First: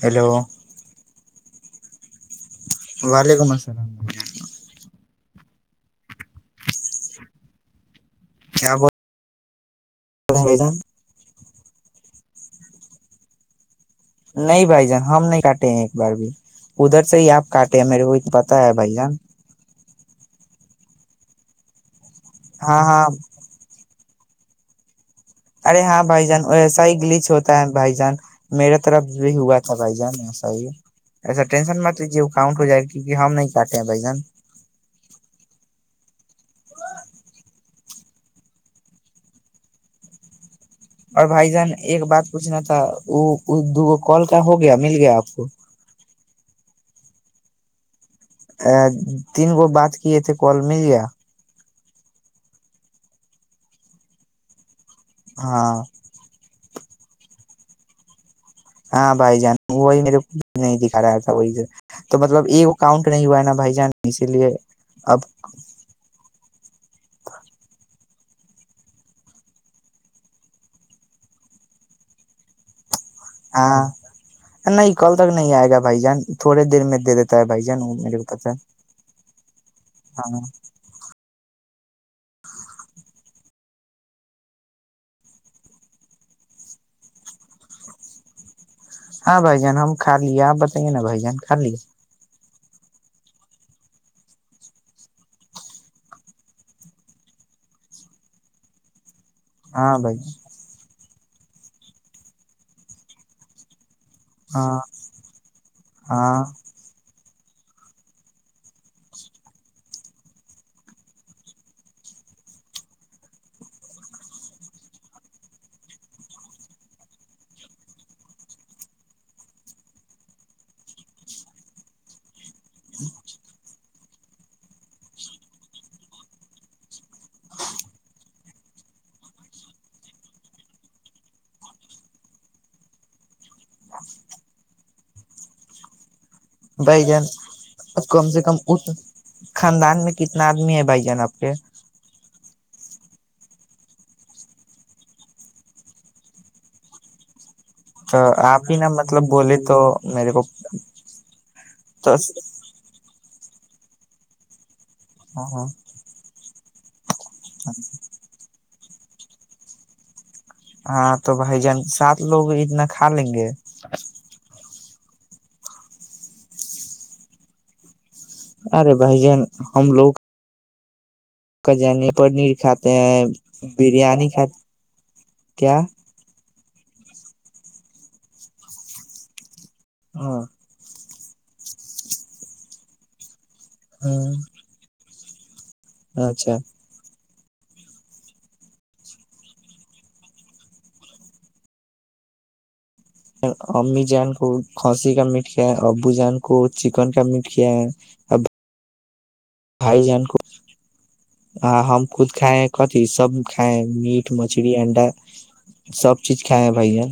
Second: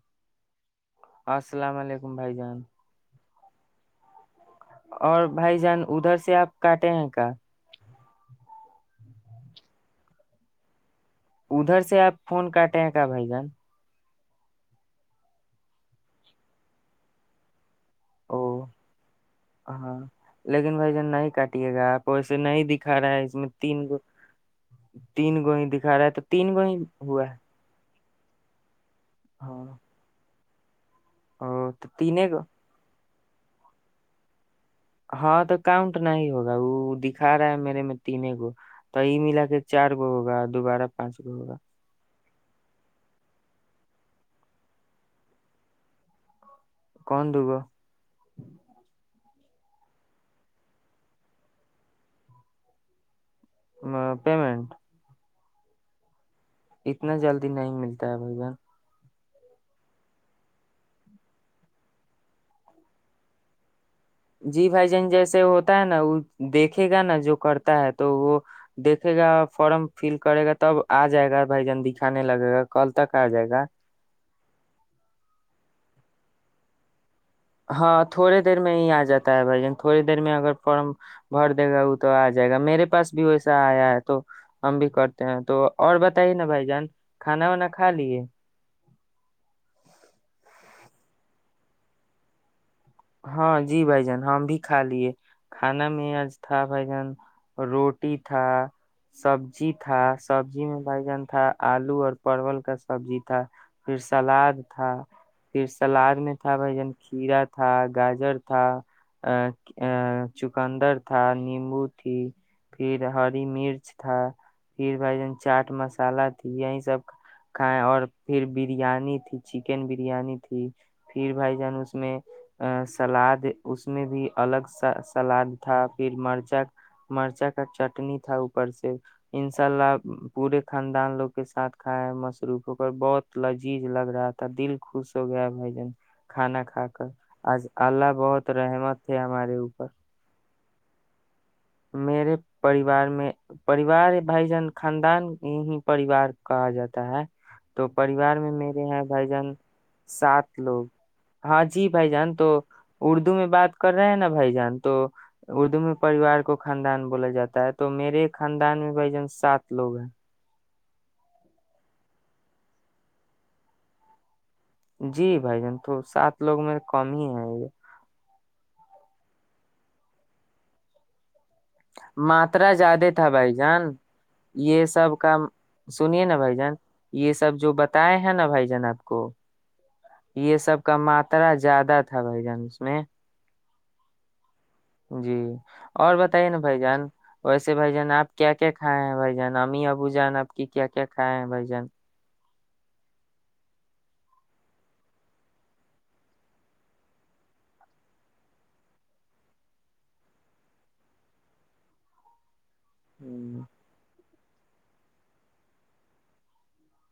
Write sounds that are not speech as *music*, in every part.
hello السلام علیکم بھائی جان وعلیکم السلام ورحمۃ اللہ اور بھائی جان ادھر سے آپ کاٹے ہیں کیا کیا بول میدان ادھر سے آپ فون کاٹے ہیں کیا بھائی جان نہیں بھائی جان ہم نہیں کاٹے ہیں ایک بار بھی ادھر سے ہی آپ کاٹے میرے کو تو او پتا ہے بھائی جان ہاں لیکن بھائی جن نہیں کاٹیے گا آپ کو ایسے نہیں ہاں دکھا ہاں رہا ہے اس میں تین گ *inaudible* ارے دکھا ہاں رہا ہے تو بھائی جان تین گو وسا ہی ہوا گلیچ ہوتا ہے بھائی جان میرے طرف بھی ہوا ہاں تھا بھائی جان جائی اچھا او ٹینسن تو می ج تینے کو کؤنٹ ہو جائے کیونکہ ہم نہیں کاتے ہیں بھ جن ہاں تو کاؤنٹ نہ ہوگا وہ دکھا رہا ہے میرے میں تین گو تو یہ ملا کے چار گو ہوگا دوبارہ پانچ اور گو بھائی ہوگا جان ایک بات پچھنا تھا وہ دوگ کال کا ہو گیا مل گیا آپ کو کون د گ ا تین گو بات کیے تھے کال مل گیا پیمنٹ ہاں اتنا جلدی نہیں ملتا ہے بھائی جن ہاں بھائی جان وہی میرے کو نہیں دکھا رہا تھا وہی تو مطلب ایک کاؤنٹ نہیں ہوا ہے نا بھائی جان اسی لیے جی بھائی جان اب جیسے ہوتا ہے نا وہ دیکھے گا نا جو کرتا ہے تو وہ دیکھے گا فارم فل کرے گا تب آ جائے گا بھائی جان دکھانے لگے گا کل تک آ جائے گا ہاں نہیں کل تک نہیں آئے گا بھائی جان تھوڑ دیر میں د دی ہاں تھوڑی دیر میں ہی آ جاتا ہے بھائی جن تھوڑی دیر میں ہاں اگر فم بھر دے گا وہ تو آ جائے گا میرے پاس بھی ویسا آیا ہے تو ہم بھی کرتے ہیں تو اور بتائیے نا بھائی جان کھانا وانا کھا لیے ہاں بھائی جان ہم کھا لے آپ بتائیے نا بھائی جان کھا لے ہاں جی بھائی جان ہم بھی کھا لیے کھانا میں آج تھا بھائی جان روٹی تھا سبزی تھا ہاں بھائی سبزی میں بھائی جان ہا آلو اور پرول کا سبزی تھا پھر سلاد ہاں تھا پھر سلاد میں تھا ہاں بھائی جان کھیرا تھا گاجر تھا ء آ چقندر تھا نیمبو تھی پھر ہری مرچ تھا پھر بھائی جان چاٹ مسالہ تھی یہی سب کھائائے اور پھر بریانی تھی چکن بریانی تھی پھر بھائی جان اس میں ا سلاد اس میں بھی الگ سلاد تھا پھر مرچا مرچا کا چٹنی تھا اوپر سے انشاء اللہ پورے خاندان لوگ کے ساتھ کھائے ہے مصروف ہو کر بہت لذیذ لگ رہا تھا دل خوش ہو گیا ہے بھائی جن کھانا کا بھای جن کم سے کم اس تھے ہمارے اوپر خاندان میں کتنا آدمی ہے بھائی جان آپ کے میرے پریوار میں پریوار بھائی جان خاندان ہی پریوار کہا جاتا ہے تو پریوار میں آپ ہی میرے نا ہیں مطلب بھائی جان بولے تو میرے کو سات لوگ ہاں جی بھائی جان تو اردو میں بات کر رہے ہیں نا بھائی جان تو اردو میں پریوار کو خاندان بولا جاتا ہے تو میرے خاندان میں بھائی جن سات لوگ ہیں ہاں تو بھائی جان سات لوگ عید نہ کھا لیں گے جی بھائی جان تو سات لوگ میر کم ہی ہے ارے بھائی جان ہم لوگ کا جانے پنیر ماترا کھاتے زیادہ ہیں تھا بھائی جان بریانی کھاتے یہ سب کا کیا سنیے نا بھائی جان یہ سب جو بتاائے ہیں نا بھائی جان آپ کو ہاں یہ سب کا مات اترا زیادہ تھا بھائی جان اس میں ہاں جی اور بتائیے نا بھائی جان ویسے بھ جان آپ کیا کیا کھائے ہیں بھائی جان امی ابو جان آپ کی کیا کیا کھائے ہیں بھ جان امی جان کو کھانسی کا میٹ کیا ہے ابو جان کو چکن کا میٹ کیا ہے بھائی جان کو *unintelligible* ہ ہم خود کھائے کتی سب ہ کائکھائےمٹ مچھلیی انڈا سب چیز کائے بھ جن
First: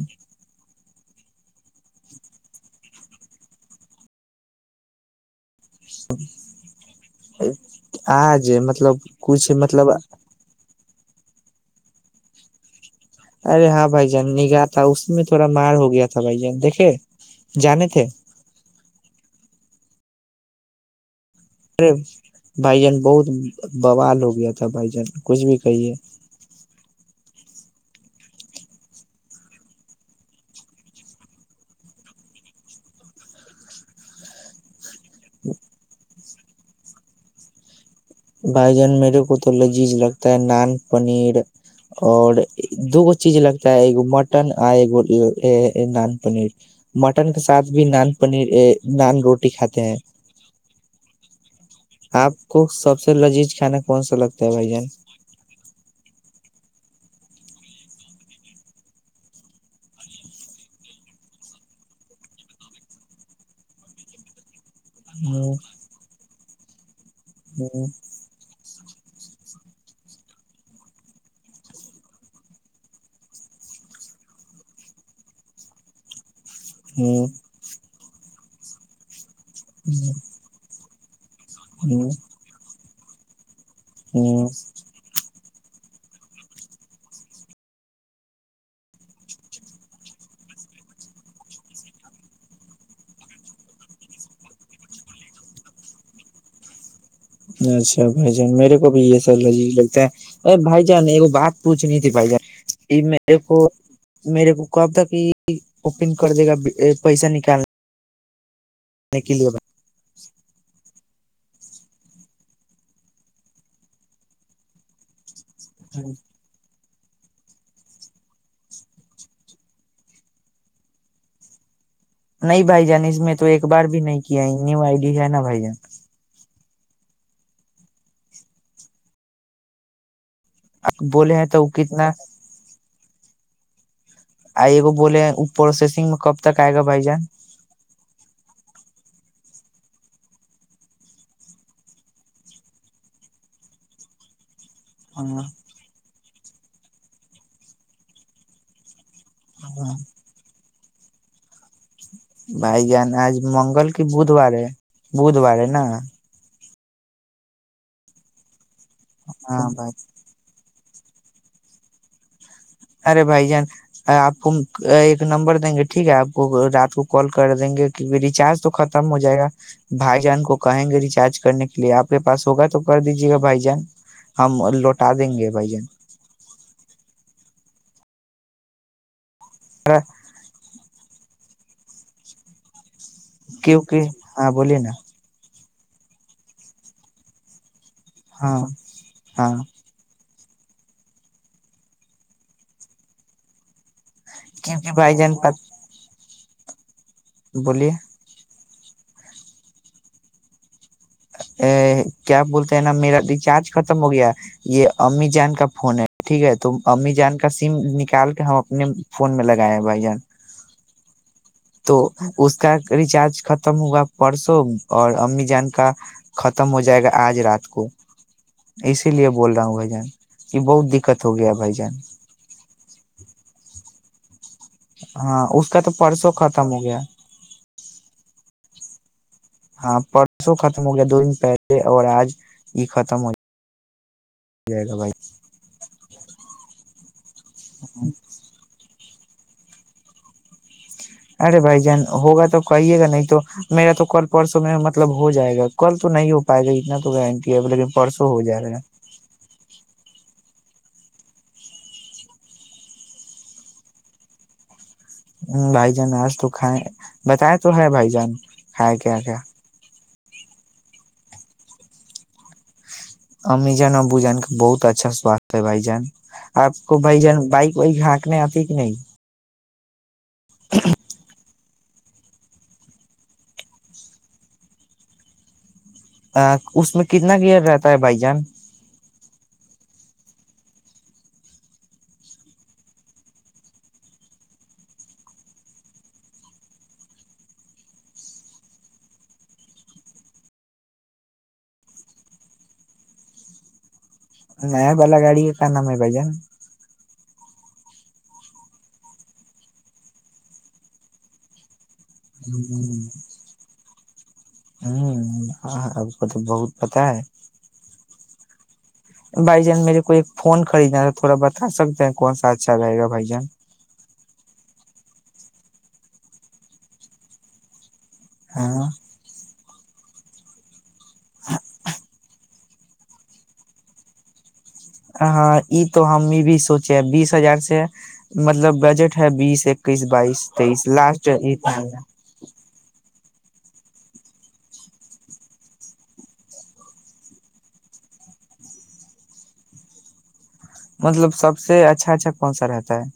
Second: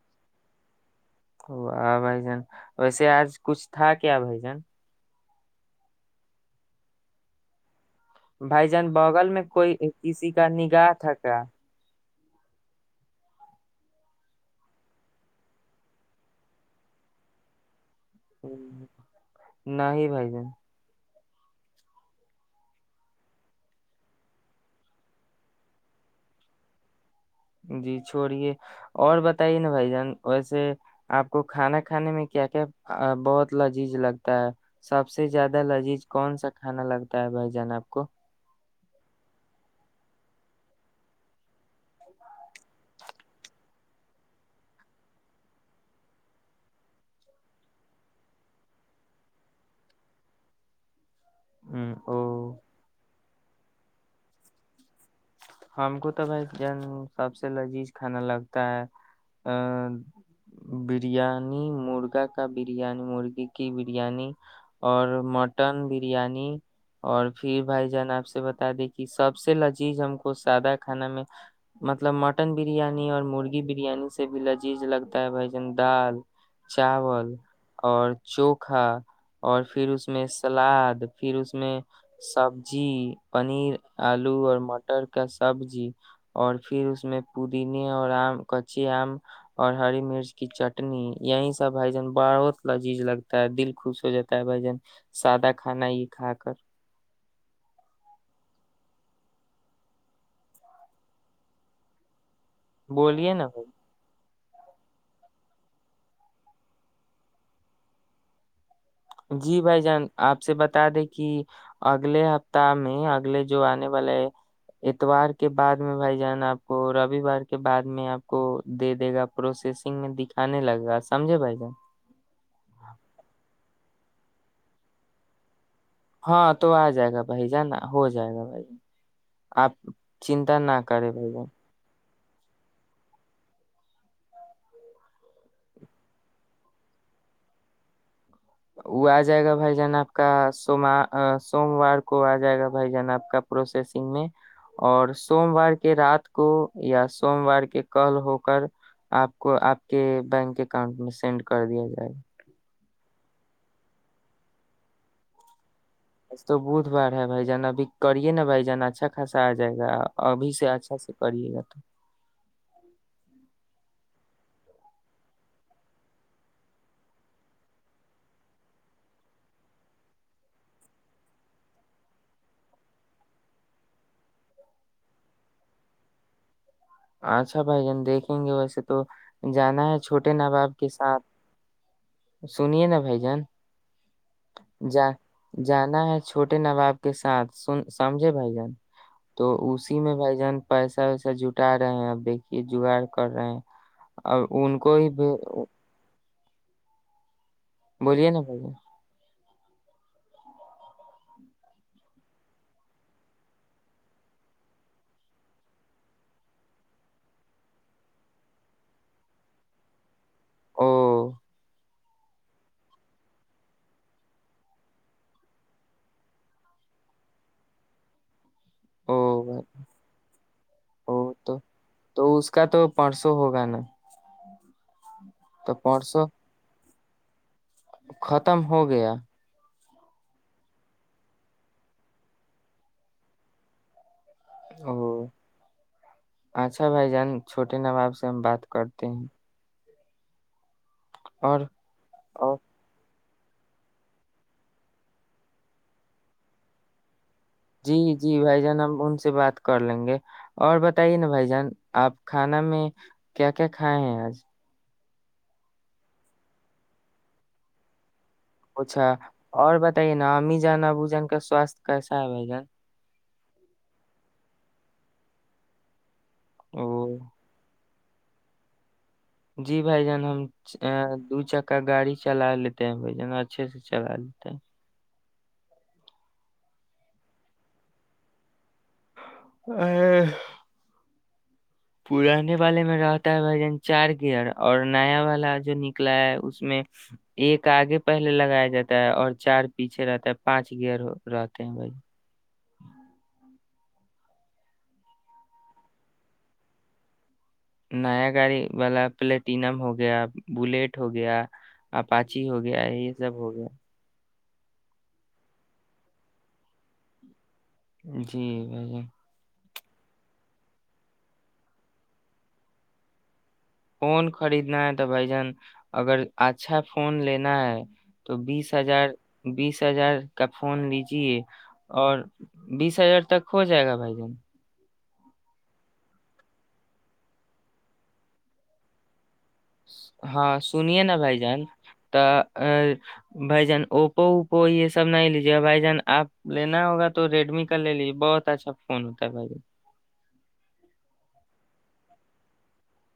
واہ بھائی جان ویسے آج کچھ تھا کیا بھائی جان ہ *inaudible* بھائی جان بغل میں کوئی کسی کا نگاہ تھا اا *unintelligible* ارے ہاں بھائی جان نگاہ تھا اس میں تھوڑا مار ہو گیا تھا بھائی جان دیکھے جانے تھے نہیں بھائی جان ارے بھائی جان بہت بوال ہو گیا تھا بھائی جان کچھ بھی کہیے جی چھوڑیے اور بتائیے نا بھائی جان ویسے آپ کو کھانا کھانے میں کیا کیا بہت لذیذ لگتا ہے سب سے زیادہ لذیذ کون سا کھانا لگتا ہے بھائی جان آپ کو بھائی جان میرے کو تو لذیذ لگتا ہے نان پنیر اور دو گ چیز لگتا ہے ایک مٹن اور ایک نان پنیر مٹن کے ساتھ بھی نان پنیر نان روٹی کھاتے ہیں ہ او آپ کو سب سے لذیذ کھانا کون سا لگتا ہے بھائی جان ہم کو تو بائی ج سب سے لذیذ کھانا لگتا ہے ا بریانی مرغا کا بریانی مرغی کی بریانی اور مٹن بریانی اور پھر بھائی جان آپ سے ب دیکھی سب سے لذیذ ہم کو کو سادہ کھانا میں مطلب مٹن بریانی اور مرغی بریانی سے بھی لذیذ لگتا ہے بھائی جن دال چاول اور چوکھا اور پھر اس میں سلاد پھر اس میں سبزی پنیر آلو اور مٹر کا سبزی اور پھر اس میں پودینے اور آم کچے آم اور ہری مرچ کی چٹنی یہی سب بھائی جان بہت لذیذ لگتا ہے دل خوش ہو جاتا ہے بھائی جان سادہ کھانا یہ کھا کر اچھا بھائی جان میرے بھی یہ سا لجی لگتا ہے اے بھائی جان ایک بات پوچھنی تھی بھائی جان یہ بولیے میرے نا بھائی کو میرے کو کب تک ہی اوپنگ کر دے گا پیسہ نکالنا جی بھائی جان آپ سے بتا دے کہ کہ اگلے ہفتہ میں اگلے جو آنے والے اتوار کے بد میں بھائی جان آپ کو رووار کے بعد میں آپ کو دے دے گا پروسیسنگ میں دکھانے لگے گا سمجھے بھائی جان نہیں بھائی جان اس میں تو ایک بار بھی نہیں کیا نیو آئیڈی ہے نا بھ ج ہاں تو آ جائے گا بھائی جانا ہو جائے گا بھائی آپ چنتا نہ اب کرے بھائی بولے جان ہیں تو وہ کتنا آئیگو بولے پروسیسنگ میں کب تک آئے گا بائی جان وہ آ جائے گا بھائی جان آپ کا سا سوموار کو آ جائے گا بھائی جان آپ کا پروسیسنگ میں اور سوموار کے رات کو یا سوموار کے کل ہو کر آپ کو آپ کے بینک اکاؤنٹ میں سینڈ کر دیا جائےا بھائی جان آج منگل کی بدوار ہے بدوار ہے نا آج تو بدھ بار ہے بھائی جان اب بھی کریے نا بھائی جان اچھا خاصا آ ہاں جائے گا بھائی ابھی سےچھ سے پی گیا تو ارے بھائی جان آپ کو ایک نمبر دیں گے ٹھیک ہے آپ کو رات کو کال کر دیں گے کیکہ ریچارج تو ختم ہو جائے گا بھائی جان کو کہیں گے ریچارج کرنے کے لیے آپ کے پاس ہوگا تو کر دیجے گا بھائی جان ہم لوٹا دیں گے بھائی جان اچھا بھائی جان دیکھیں گے ویسے تو جانا ہے چھوٹے ناں باپ کے ساتھ سنیے نا بھائی جان کی کہ ہاں بولیے نا جا جانا ہے چھوٹے نواب کے ساتھ سن سمجھے بھائی ہاں جان تو ہاں اسی میں بھائی جان پیسا ویسا جٹ اٹا رہے ہیں بیکی جگاڑ کر رہے ہیں ا ان کیونکہ کو ہی بھائی بھی جان بولیے نا بھائی ا کیا بولتے ہیں نا میرا ریچارج ختم ہو گیا یہ امیجان کا فون ہے ٹھیک ہے تو امیجان کا سم نکال کے ہم اپنے فون میں لگائے ہیں بھائی جان او تو اس کا ریچارج ختم ہوگا پرسوں اور امی جان کا ختم ہو جائے گا آج رات کو اسی لیے بول رہا ہوں بھائی جان کہ بہت او دقت ہو گیا تو بھائی جان تو اس کا تو پرسوں ہوگا نا ہاں اس کا تو پرسوں ختم ہو گیا ختم ہو گیا ہاں پرسوں ختم ہو گیا دو دن پہلے اور آج یہ ختم ہو جائے گا او بھائی اچھا بائی جان چوٹے نواب سے ہم بات کر ت ارے بھائی جان ہوگا اور تو کہئیے گا نہیں تو میرا تو کل پرسوں میں مطلب ہو جائے گا کل تو نہیں ہو پائے گا اتنا تو گارنٹی ہے لیکن جی پرسوں جی ہو بھائی جائے جان ہم ان سے بات کر لیں گے اور بتائیے نا بھائی جان آپ کھانا میں کیا کیا کھائے ہیں آج ہ بھائی جان آج تو کھائےیں بتائے تو ہے بھائی جان کھائے اچھا کیا کیا اور بتائیے نا نام ہی جان ا بو جان کا سوستھ کیسا ہے بھ جان اممی جان ابو جان کہ بہت اچھا سواست ہے بائی جان آپ کو او بھائی جان بائک وہئی *unintelligible* جی بھائی جان ہم دو چ *unintelligible* کا گاڑی چلا لیتے ہیں بھ جنا اچھے سے چلا لیتے ا اس میں کتنا گیئر رہتا ہے بھائی جان پانے والے میں رہتا ہے بھائی جان چار گیئر اور نیا والا جو نکلا ہے اس میں ایک آگے پہلے لگایا جاتا ہے اور چار پیچھے رہتا ہے پانچ گیئر رہتے ہیں بھائی جن نہیں بلا گاڑی ہے کا نام ہے بھ جان نیا گاڑی والا پلیٹینم ہو گیا بلیٹ ہو گیا آ پاچ ہی ہو گیا ہے یہ جب ہو گیا ہوں اب کو تو بہت پتاہ ہے جی بھ بھائی جان میرے کو ایک فون خریدنا تھا تھوڑا بتا سکتے ہیں کون سا اچھا رہے گا بھائی جان فون خریدنا ہے تو بھائی جان اگر اچھا فون لینا ہے تو بیس ہاں ہزار بیس ہزار کا فون لیجے اور بیس ہزار تک ہو جائے گا بھائی جان ہاں یہ تو ہم یہ بھی سوچے بیس ہزار سے مطلب بجٹ بیس اکیس بائیس ہاں تئیس لاسٹ ا بھائی جان اوپو اوپو یہ سب نہیں لیجیے بھائی جان آپ لینا ہوگا تو ریڈمی کا لے لیجیے بہت اچھا فون ہوتا ہے بھائی جان مطلب سب سے اچھا اچھا کون سا رہتا ہے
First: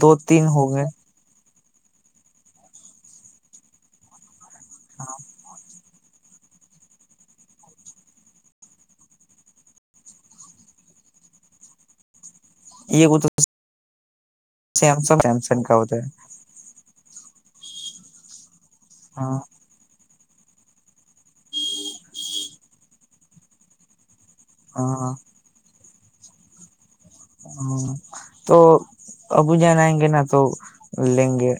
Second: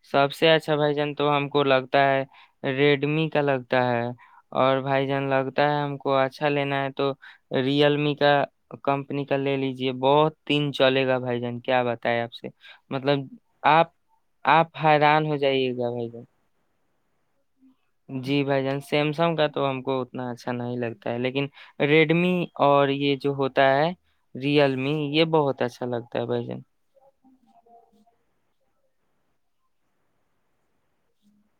دو سب سے تین ہو اچھا گئے بھ جن تو ہم کو لگتا ل ہے ریڈمی کا لگتا ہے اور بھائیجن لگتا ہے ہم کو اچھا لینا ہے تو ریئل می کا کمپنی کا لے لیجے بہت تین چلے گا بھجن کیا بتائے آپ سے یہ مطلب تو آپ آپ سیمسنگ حیران ہو سیمسنگ جائیے کا گا ہوتا بھائی ہے ج جی بھ جان سیمسنگ ہاں کا تو ہم کو اتنا اچھا نہیں لگتا ہے لیکن ریڈمی اور یہ جو ہوتا ہے ریئل می ہاں یہ بہت اچھا لگتا کیا ب جے ہ تو ابو جانائیں گے نا تو لیں گے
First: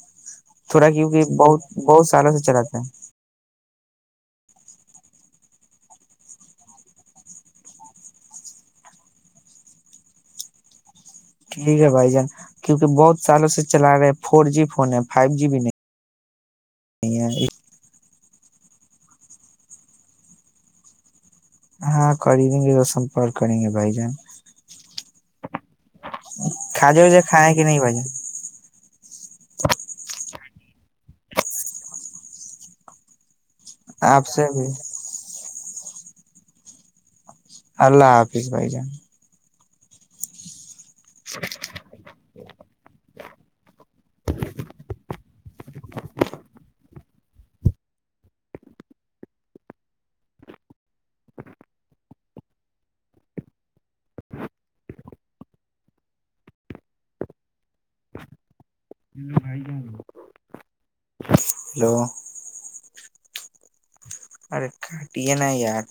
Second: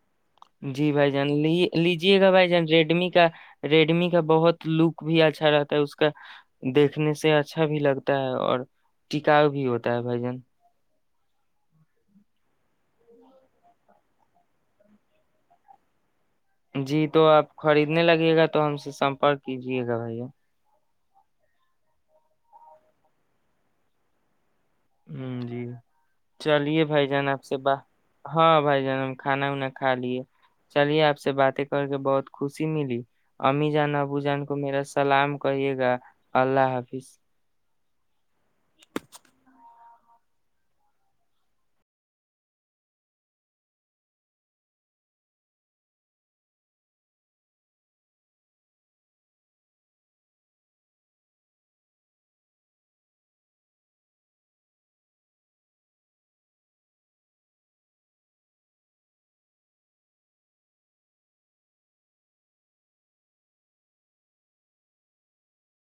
جی تھوڑا بھائی جان کیونکہ لی بہت بہت لیجے گا سالوں سے بھائی جان چلاتے ہیں ریڈمی کا ریڈمی کا بہت لک بھی اچھا رہتا ہے اس کا دیکھنے سے اچھا بھی لگتا ہے اور ٹکاؤ بھی ہوتا ہے بھجن ٹھیک ہے بھائی جان کیونکہ بہت سالوں سے چلا رہے فور جی فون ہے فائیو جی بھی نہیں جی تو ہے آپ خرید کتنے لگے گا تو ہم سے سمپرک کیجیے گا بھائییا ہاں کر ہی دیں گے تو سمپرک کریں گے بھائی جان ہ جی چلیے کھاجے بھائی وجے جان آپ کھائے سے کہ نہیں بات بھائی جان ہاں بھائی جان کھانا وانا کھا لیے چلیے آپ سے باتیں کر کے بہت خوشی ملی امزان بو آپ جان سے کو بھی میرا سلام کریے گا اللہ حافظ اللہ حافظ بھائی جان بھائی جان ہیلو کاٹ نا یار